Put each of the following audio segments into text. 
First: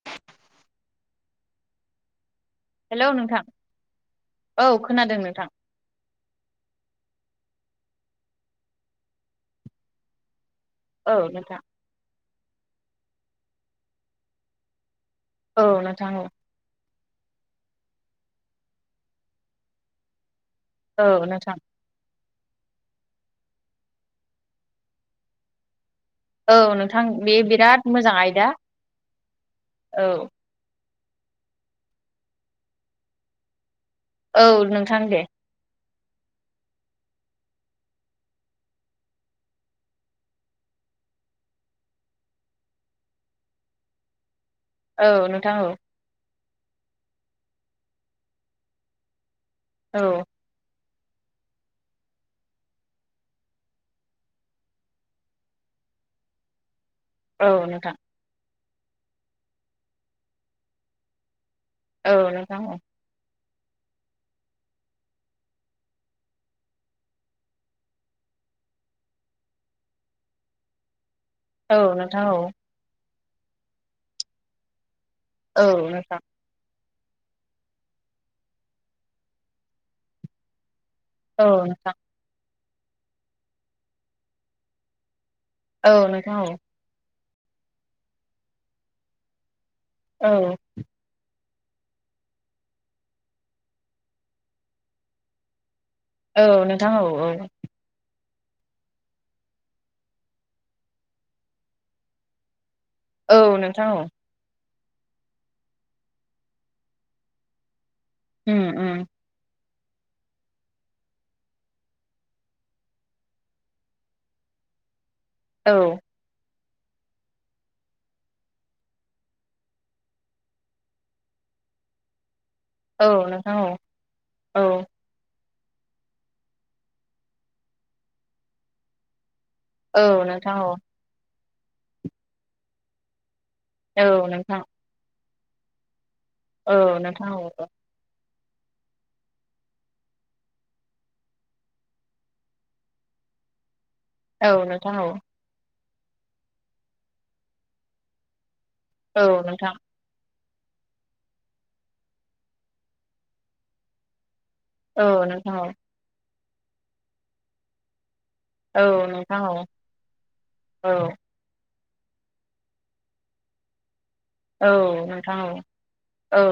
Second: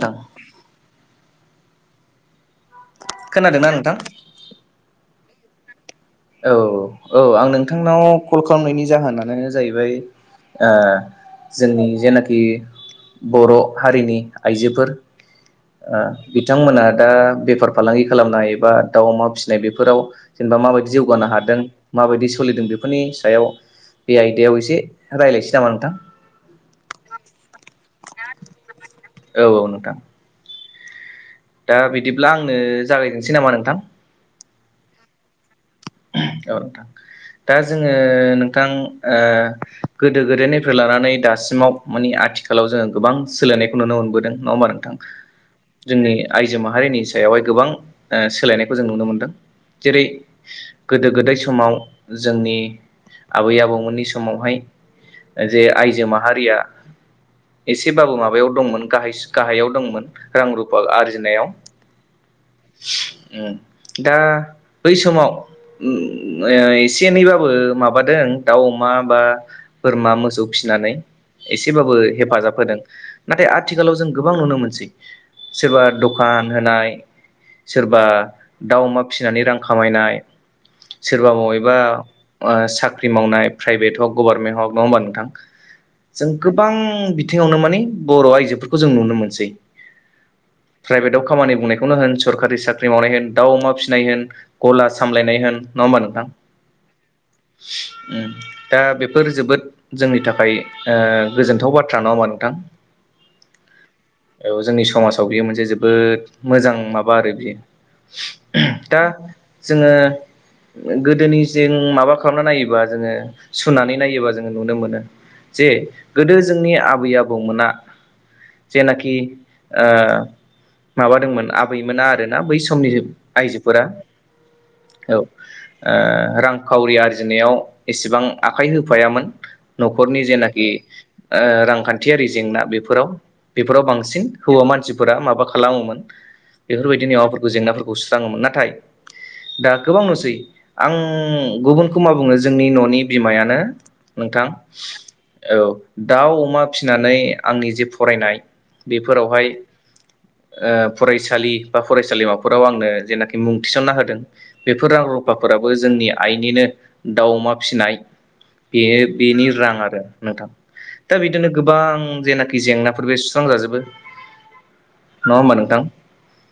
दां हेलौ नोंथां खोनादोंना नोंथां औ खोनादों नोंथां औ औ आं नोंथांनाव कल खालामनायनि जाहोनानो जायैबाय ओ औ नोंथां जोंनि जेनाखि बर हारिनि आइजोफोर औ ओ नोंथां औ बिथांमोना दा बेफार फालांगि खालामनाय बा दाउ अमा फिसिनाय बेफोराव जेनेबा माबायदि औ जौगानो नोंथां हादों माबायदि सलिदों बेफोरनि सायाव बे आयदायाव एसे रायलायसै नामा नोंथां औ नोंथां बे बिराद मोजां आयदा औ औ नोंथां औ दा बिदिब्ला आंनो जागायनोसै नामा नोंथां औ नोंथां दे [inaudible] औ नोंथां दा जोङो नोंथां ओ गोदो गोदायनिफ्राय लानानै दा सिमाव मानि आथिखालाव जोङो गोबां सोलायनायखौ नुनो मोनबोदों नङा होमबा नोंथां औ नोंथां औ जोंनि आइजो माहारिनि सायावहाय गोबां ओ सोलायनायखौ जों नुनो मोनदों जेरै औ गोदो गोदाय समाव जोंनि आबै आबौमोननि समावहाय जे आइजो माहारिया औ नोंथां एसेबाबो माबायाव दंमोन गाहाय गाहायाव दंमोन रां रुफा आरजिनायाव। औ नोंथां औ दा बै समाव ओ एसे एनैबाबो माबादों दाउ अमा बा बोरमा मोसौ फिसिनानै औ एसेबाबो नोंथां औ हेफाजाब होदों नाथाय आथिखालाव जों गोबां नुनो मोनसै औ सोरबा नोंथां दखान होनाय सोरबा दाउ अमा फिसिनानै रां खामायनाय सोरबा मबेबा औ साख्रि मावनाय प्राइभेट हक गभारनमेन्ट हक नङा होमबा नोंथां? जों नोंथां औ नोंथां औ गोबां बिथिङावनो माने बर' आइजोफोरखौ जों नुनो मोनसै। औ प्राइभेटाव खामानि बुंनायखौनो होन सोरखारि साख्रि मावनाय होन दाउ अमा फिसिनाय होन गला सामलायनाय होन नङा होमबा नोंथां औ नोंथां औ औ ओं दा बेफोर जोबोद जोंनि थाखाय ओ गोजोनथाव बाथ्रा नङा होनबा नोंथां। औ नोंथां औ औ जोंनि समाजाव बियो मोनसे जोबोद मोजां माबा आरो बियो। उम दा उम जोङो गोदोनिजों माबा खालामना नायोबा जोङो सुनानै नायोबा जोङो नुनो मोनो। जे औ गोदो जोंनि आबै आबौमोना जेनाखि माबादोंमोन आबैमोना आरो बा बै समनि औ नोंथां औ आइजोफोरा औ औ रांखावरि आरजिनायाव एसेबां आखाइ होफायामोन न'खरनि औ नोंथां जेनाखि औ रांखान्थियारि जेंना बेफोराव बेफोराव बांसिन औ नोंथां हौवा मानसिफोरा माबा खालामोमोन। औ बेफोरबायदिनो नोंथां माबाफोरखौ औ जेंनाफोरखौ सुस्राङोमोन नाथाय दा गोबां नुसै आं गुबुनखौ मा बुङो जोंनि न'नि बिमायानो नोंथां औ नोंथां औ औ दाउ, अमा फिसिनानै आंनि जे फरायनाय औ बेफोरावहाय नोंथां फरायसालि बा फरायसालिमाफोराव आंनो जेनाखि मुं थिसनना होदोंष बेफोर रां औ नोंथां औ रुफाफोराबो जोंनि आइनिनो दाउ अमा फिसिनाय बे औ नोंथां बेनि औ रां आरो नोंथां औ दा बिदिनो गोबां जेनाखि जेंनाफोरबो सुस्रांजाजोबोर औ नोंथां औ औ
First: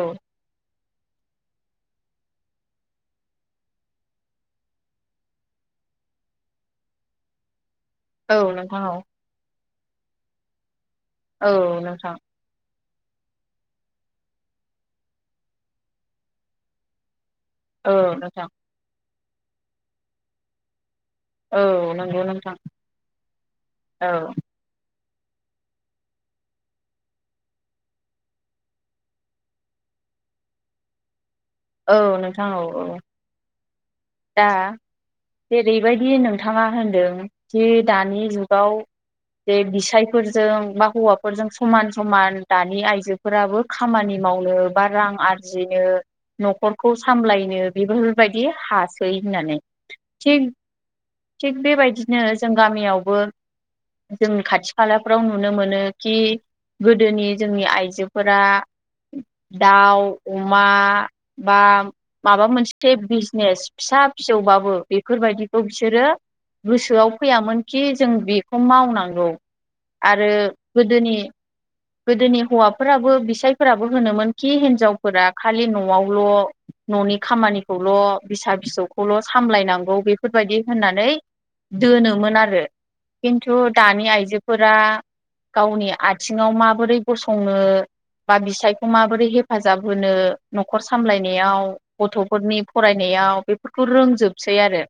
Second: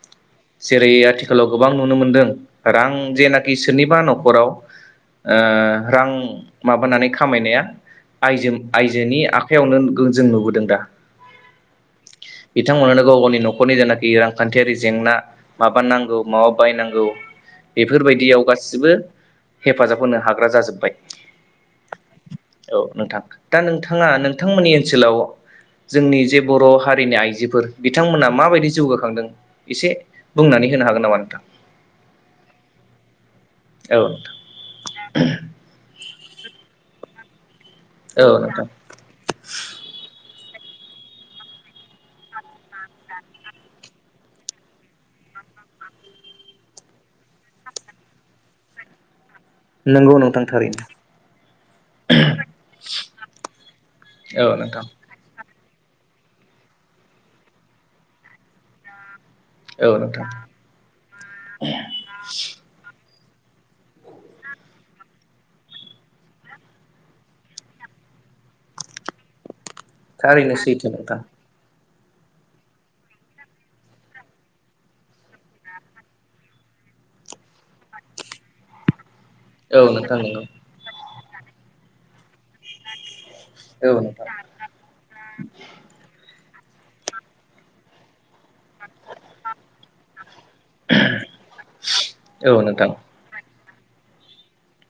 जेरै आथिखालाव गोबां नुनो मोनदों रां जेनाखि सोरनिबा न'खराव रां माबानानै खामायनाया औ आयजों नोंथां औ आयजोनि आखाइयावनो जों नुबोदों दा। औ नोंथां। बिथांमोनानो गाव गावनि न'खरनि जेनाखि रांखान्थियारि जेंना माबा नांगौ माबा बायनांगौ औ बेफोरबायदियाव नोंथां गासिबो हेफाजाब होनो हाग्रा जाजोब्बाय औ नंगौ नोंथां औ नोंथां दा नोंथाङा औ नोंथांमोननि ओनसोलाव जोंनि जे बर' हारिनि आइजोफोर बिथांमोना माबायदि जौगाखांदों एसे बुंनानै होनो हागोन‌‌ नामा नोंथां? औ नोंथां औ औ औ नोंथां दा जेरैबायदि नोंथाङा होनदों जि औ दानि नोंथां जुगाव जे बिसायफोर जों बा हौवाफोरजों समान समान दानि आइजोफोराबो खामानि मावनो बा रां आर आरजिनो न'खरखौ सामलायनो बेफोरबायदि हास नंगौ नोंथां थारैनो थिग बेबायदिनो जों गामियावबो जों औ खाथि नोंथां खालाफ्राव नुनो मोनो खि गोदोनि जोंनि आइजोफोरा औ दाउ नोंथां अमा बा माबा मोनसे बिजनेस फिसा फिसौबाबो बेफोरबायदिखौ बिसोरो गोसोआव फैयामोनखि जों बेखौ मावनांगौ आरो थारैनो सैथो गोदोनि नोंथां गोदोनि हौवाफोराबो बिसायफोराबो होनोमोन खि हिनजावफोरा खालि न'आवल' न'नि खामानिखौल' फिसा फिसौ खौल' औ सामलायनांगौ नोंथां नंगौ बेफोरबायदि होननानै दोनोमोन आरो खिन्थु औ दानि नोंथां आइजोफोरा गावनि आथिङाव मा बोरै गंनो बा बिसाय खौ माबोरै हेफाजाब होनो न'खर सामलायनायाव गथ'फोरनि औ नोंथां फरायनायाव बे फोर रोंजोबसै आरो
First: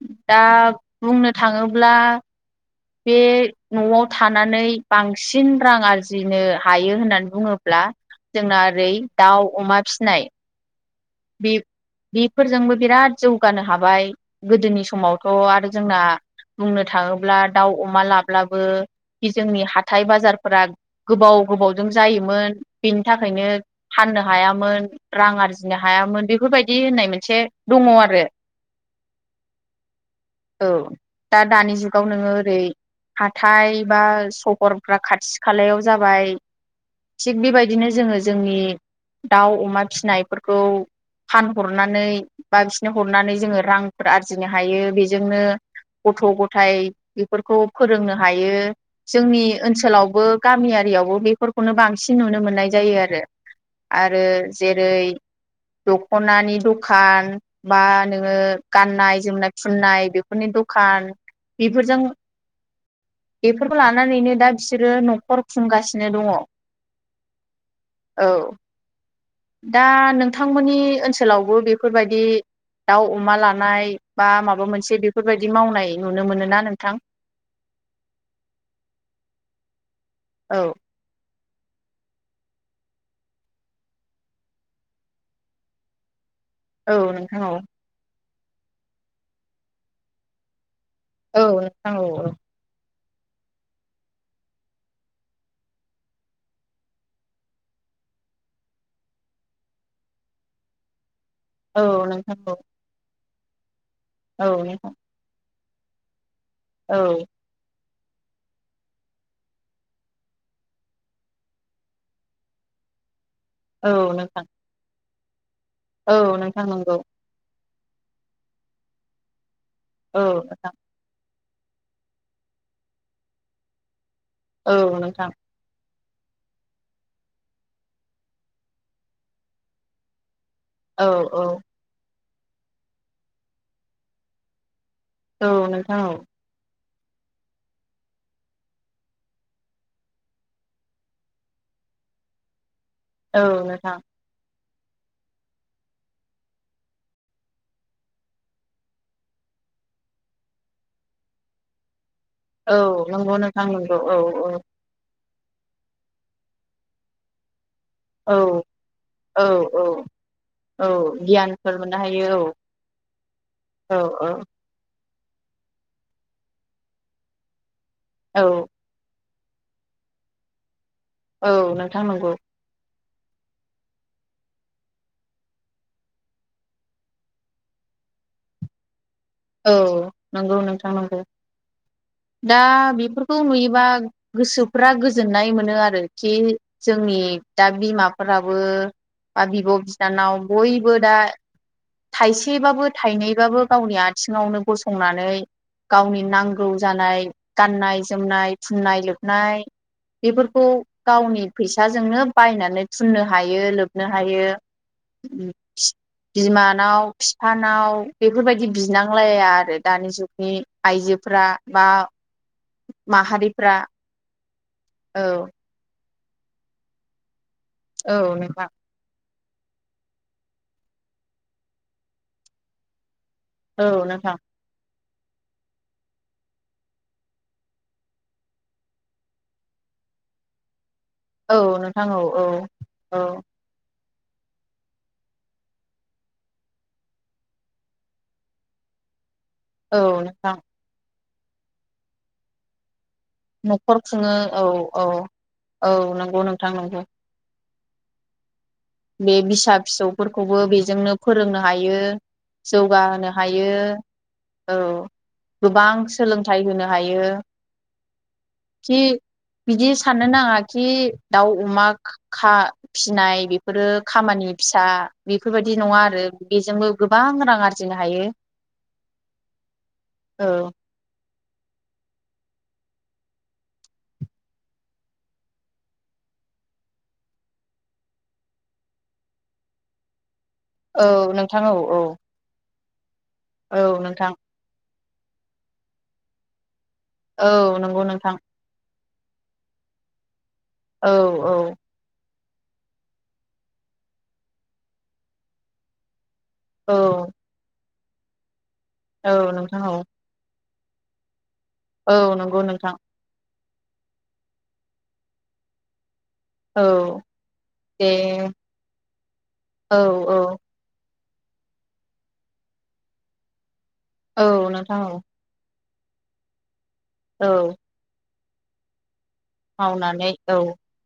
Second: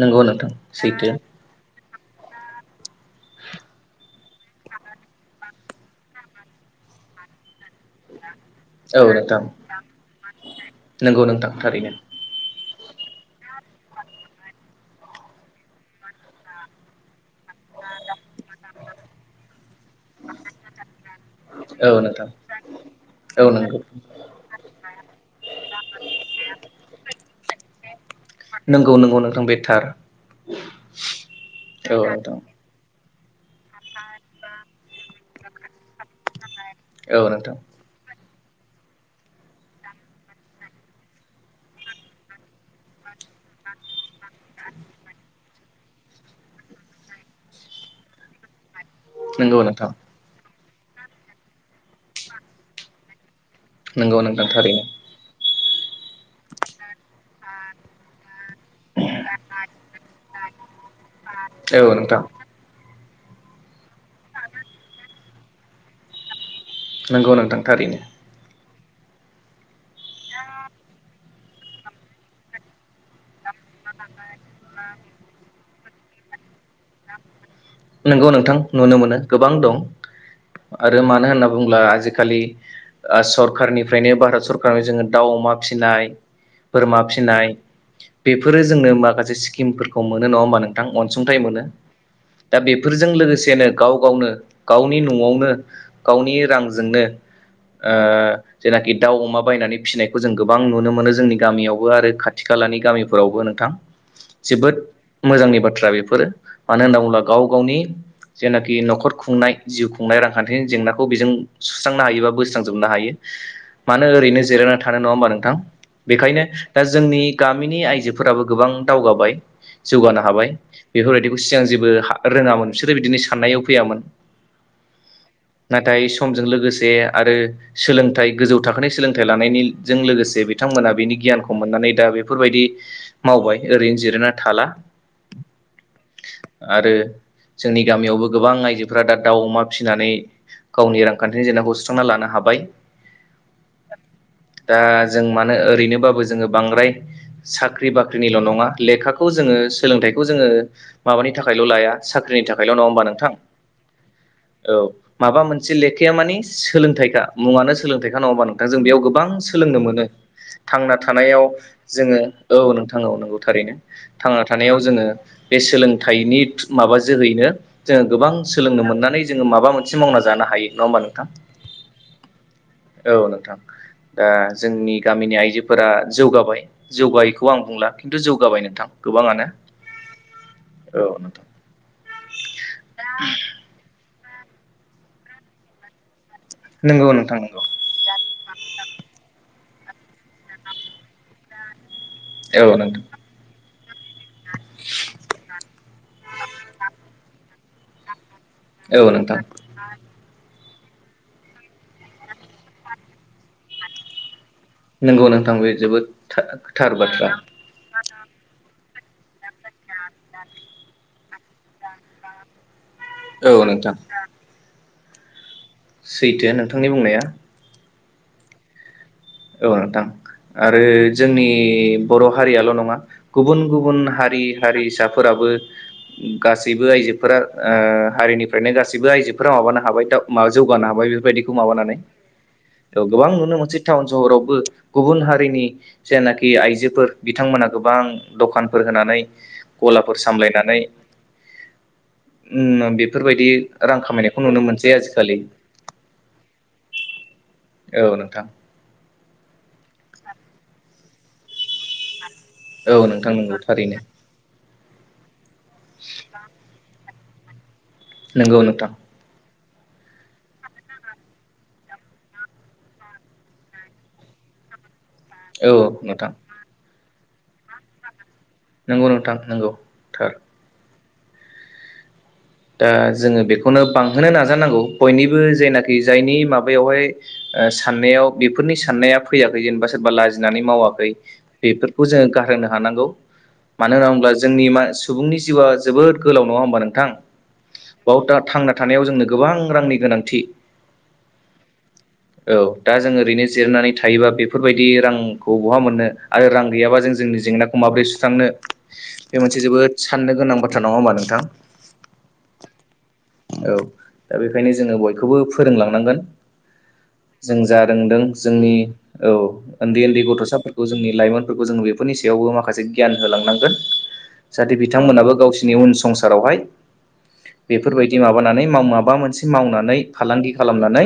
नंगौ दा नोंथां सैथो बुंनो थाङोब्ला बे न'आव थानानै बांसिन रां आरजि आरजिनो हायो होननानै बुङोब्ला जोंना ओरै औ नोंथां दाउ अमा फिसिनाय नंगौ नोंथां बे थारैनो बेफोरजोंबो बिराद जौगानो हाबाय गोदोनि समावथ' आरो जोंना बुंनो थाङोब्ला दाउ अमा लाब्लाबो बे जोंनि हाथाय बाजारफोरा गोबाव गोबावजों औ नोंथां जायोमोन बेनि औ थाखायनो नंगौ फाननो हायामोन रां आरजि हायामोन बेफोरबायदि होननाय मोनसे दङ आरो नंगौ नंगौ नोंथां बेथार औ दा दानि जुगाव नोङो ओरै हाथाय बा सहरफ्रा खाथि खालायाव जाबाय औ थिग नोंथां बेबायदिनो जोङो जोंनि दाउ अमा फिसिनायफोरखौ [unintelligible] फानहरनानै बा बिसनो हरनानै जोङो रांफोर आरजिनो हायो बेजोंनो गथ' गथायाइ बेफोरखौ फोरोंनो हायो जोंनि नंगौ नोंथां ओनसोलावबो गामियारियावबो बेफोरखौनो बांसिन नुनो मोननाय जायो आरो नंगौ आरो नोंथां थारैनो जेरै दखनानि दखान बा नोङो गाननाय जोमनाय फुननाय बेफोरनि दखान औ बेफोरजों नोंथां बेफोरखौ लानानैनो दा बिसोरो न'खर खुंगासिनो दङ नंगौ नोंथां थारैनो दा नोंथांमोननि ओनसोलावबो बेफोरबायदि दाउ अमा लानानै बा माबा मोनसे बेफोरबायदि मावनाय नुनो मोन ना नों नंगौ नोंथां नुनो मोनो गोबां दं औ आरो मानो होनोब बुंब्ला आजिखालि सरखारारनिफ्रायनो भारत सरकार जोङो दाउ अमा फिसिनाय औ बोरमा नोंथां फिनाय औ बेफोरो जोंनो माखासे स्किमफोरखौ मोनो नङा होमबा नोंथ गां अनसुंथाइ औ मोनो नोंथां औ औ दा बे बेफोरजों लोगोसेनो गाव गावनो गावनि न'आवनो गावनि रांजोंनो ओ जेनाखि दाउ अमा बायनानै फिसिनायखौ जों गोबां नुनो मोनो जोंनि गामियावबो आरो खाथि खालानि गामिफोरावबो नोंथां औ जोबोद नोंथां मोजांनि बाथ्रा बाथ्रा बेफोरो मानो औ होनना बुङोब्ला गाव गावनि जेनाखि नखर खुंनाय जिउ खुंनाय रांखान्थिनि जेंनाखौ बेजों सुस्रांनो हायोबा बोस्रांजोबनो हायो औ मानो ओरैनो नोंथां जिरायना थानो नङा होमबा नोंथां औ औ बेखायनो नोंथां औ नोंथां दा नंगौ जोंनि गामि गामिनि आइजोफोराबो गोबां दावगाबाय जौगानो औ हाबाय नोंथां बेफोरबायदि बे सिगां जेबो रोङामोन बिसोरो बिदिनो साननायाव फैयामोन औ नोंथां नाथाय समजों लोगोसे आरो सोलोंथाइ गोजौ थाखोनि सोलोंथाइ लानायनिजों लोगोसे बे बिथांमोना औ बिनि औ गियानखौ मोननानै दा बेफोरबायदि मावबाय ओरैनो जिरायना थाला औ औ आरो जोंनि गामियावबो गोबां आइजोफोरा दा दाउ अमा फिसिनानै गावनि रांखान्थिनि जेंनाखौ सुस्रांना लानो हाबाय औ नोंथां दा जों मानो ओरैनोबाबो जोङो बांद्राय साख्रि बाख्रिनिल' नङा लेखाखौ जों जोङो सोलोंथाइखौ जोङो माबानि थाखायल' लाया साख्रिनि थाखायल' औ नङा होनोमबा नोंथां नंगौ नंगौ औ औ माबा मोनसे लेखाया मानि सोलोंथाइखा मुङानो सोलोंथाइखौ औ नांगबा नोंथां जों बेयाव गोबां औ सोलोंनो मोनो औ औ थांना थानायाव गियानफोर मोननो जोङो हायो औ थांआव नांगौ थारैनो औ औ थांना थानायाव जोङो बे सोलोंथाइनि माबा जोहैनो जोङो गोबां औ सोलोंनो मोननानै जोङो माबा मोनसे मावना जानो हायो नङा होमबा नोंथां औ नोंथां नंगौ औ नोंथां दा जोंनि गामिनि आइजोफोरा जौगाबाय जौगायैखौ आं बुंला खिन्थु जौगाबाय नोंथां गोबाङानो औ नंगौ नोंथां औ नंगौ नोंथां दा बेफोरखौ नुयोबा गोसोफ्रा गोजोननाय मोनो आरो खि नंगौ जोंनि नोंथां नंगौ दा बिमाफोराबो बा बिब' बिनानाव बयबो दा औ थाइसेबाबो नोंथां थाइनैबाबो गावनि आ नो गंनानै गावनि नांगौ जानाय गनाय जोमनाय फुननाय, औ नोंथां लोबनाय बेफोरखौ गावनि फैसाजोंनो बायनानै फुननो हायो, लोबनो हायो, नंगौ नोंथां बे जोबोद था थार बाथ्रा बिमानाव-बिफानाव बेफोरबायदि बिनांलाया आरो दानि जुगनि आइजोफोरा बा औ माहारिफ्रा नोंथां औ सैथो नोंथांनि बुंनाया, औ नोंथां औ नोंथां आरो जोंनि बर' हारियाल' नंङा, औ गुबुन-गुबुन, नोंथां हारि-हारिसाफोर फोराबो गासैबो आइजोफोरा ओ हारिनिफ्रायनो गासैबो आइजोफोरा माबानो हाबाय, जौगानो हाबाय बेफोर बायदिखौ औ माबानै नोंथां औ औ औ गोबां नुनोमोनसै, टाउन स'हरावबो गुबुन हारिनि जेनाखि आइजोफोर बिथांमोना गोबां दखानफोर होनानै औ गलाफोर नोंथां सामलायनानै [inaudible] बेफोरबायदि रां न'खर खुङो खामायनायखौ नुनो औ मोनसै औ आजि-खालि, औ नंगौ नोंथां नंगौ औ नोंथां, बे बिसा-फिसौफोरखौबो बेजोंनो फोरोंनो हायो, औ नोंथां जौगाहोनो नंगौ हायो, थारैनो औ गोबां सोलोंथाइ होनो हायो, हायो, नोंगौ नोंथां, बिदि साननो नांङा खि दाउ अमा खा फिसिनाय बि बेफोरो खामानि फिसा औ बेफोरबायदि नंङा आरो नोंथां बेजोंबो गोबां रां आरजिनो हायो, नंगौ नोंथां नंगौ थार, औ दा जोंङो बेखौनो बांहोनो नाजानांगौ बयनिबो जेनाखि जायनि माबायावहाय साननायाव बेफोरनि साननाया फैयाखै जेनेबा सोरबा लाजि लाजिनानै औ मावाखै नोंथां औ औ बेफोरखौ जोंङो गार मोनो हानांगौ मानो औ होनना नोंथां बुंब्ला जोंनि मानसि सुबुंनि जिउआ जोबोद गोलाव नंङा होमबा नोंथां औ नंगौ बेयाव नोंथां दा थांना थानायाव जोंनो, गोबां रांनि गोनांथि औ औ औ दा जों ओरैनो जिरानानै थायोबा बेफोरबायदि रांखौ बहा मोननो। आरो रां औ गैयाबा जों जोंनि जेंनाखौ माबोरै सुस्रांनो औ बे मोनसे नोंथां जोबोद औ साननो गोनां बाथ् नंङा होनबा नोंथां? औ नंगौ नोंथां। औ दा बेखायनो जोंङो बयखौबो फोरोंलांनांगोन। औ जों जा दे रोंदों जोंनि औ औ ओन्दै ओन्दै औ गथसाफोरखौ जोंनि लाइमोन फोरखौ बेफोरनि सायाव माखासे गियान हांनांगोन औ जाहाथे नोंथां औ बिथांमोनाबो गावसोरनि उन संसारावहाय औ बेफोरबायदि माबानानै मा-माबा मोनसे मावनानै फालांगि खालामनानै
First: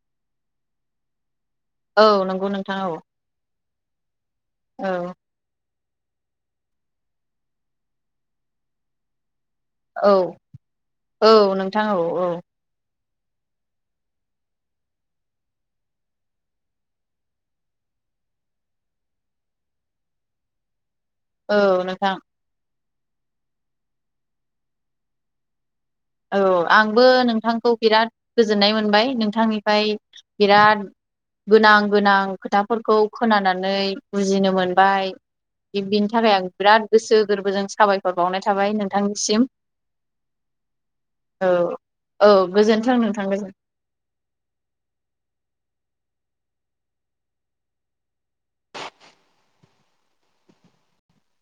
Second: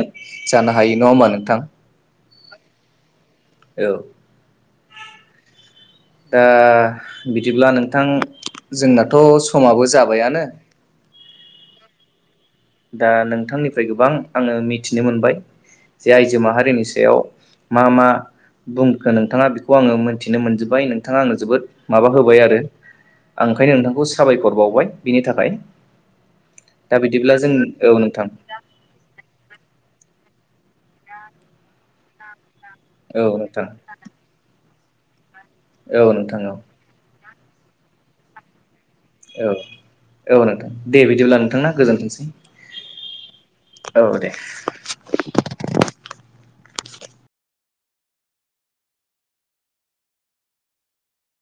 जानो हायो नंङा होमा नोंथां? औ नंगौ नोंथां औ औ औ दा बिदिब्ला नोंथां जोंनाथ समाबो औ जाबायानो। औ नोंथां औ औ दा नोंथांनिफ्राय गोबां आंङो मिथिनो मोनबाय। जे आइजो माहारिनि सायाव मा-मा बुंखो नोंथानङा बेखौ आंङो मोनथिनो मोनजोबबाय नों नोंथांङा आंनो औ जोबोद माबा नोंथां होबाय आरो आं ओंखायनो नोंथांखौ साबायखर बावबाय बिनि थाखाय। औ दा आंबो बिदिब्ला जों नोंथांखौ औ बिराद नोंथां गोजोननाय मोनबाय नोंथांनिफ्राय बिराद गोनां-गोनां खोथाफोरखौ औ नोंथां खोनानानै बुजिनो मोन बाय औ बिबदिनि‌ थाखाय नोंथां आं औ बिराद गोसो गोरबोजों साबायखर बावनाय थाबाय नोंथां। औ औ नोंथां दे बिदिब्ला औ नोंथां ना गोजोन्थोंसै। औ गोजोन्थों नोंथां गोजोन औ दे।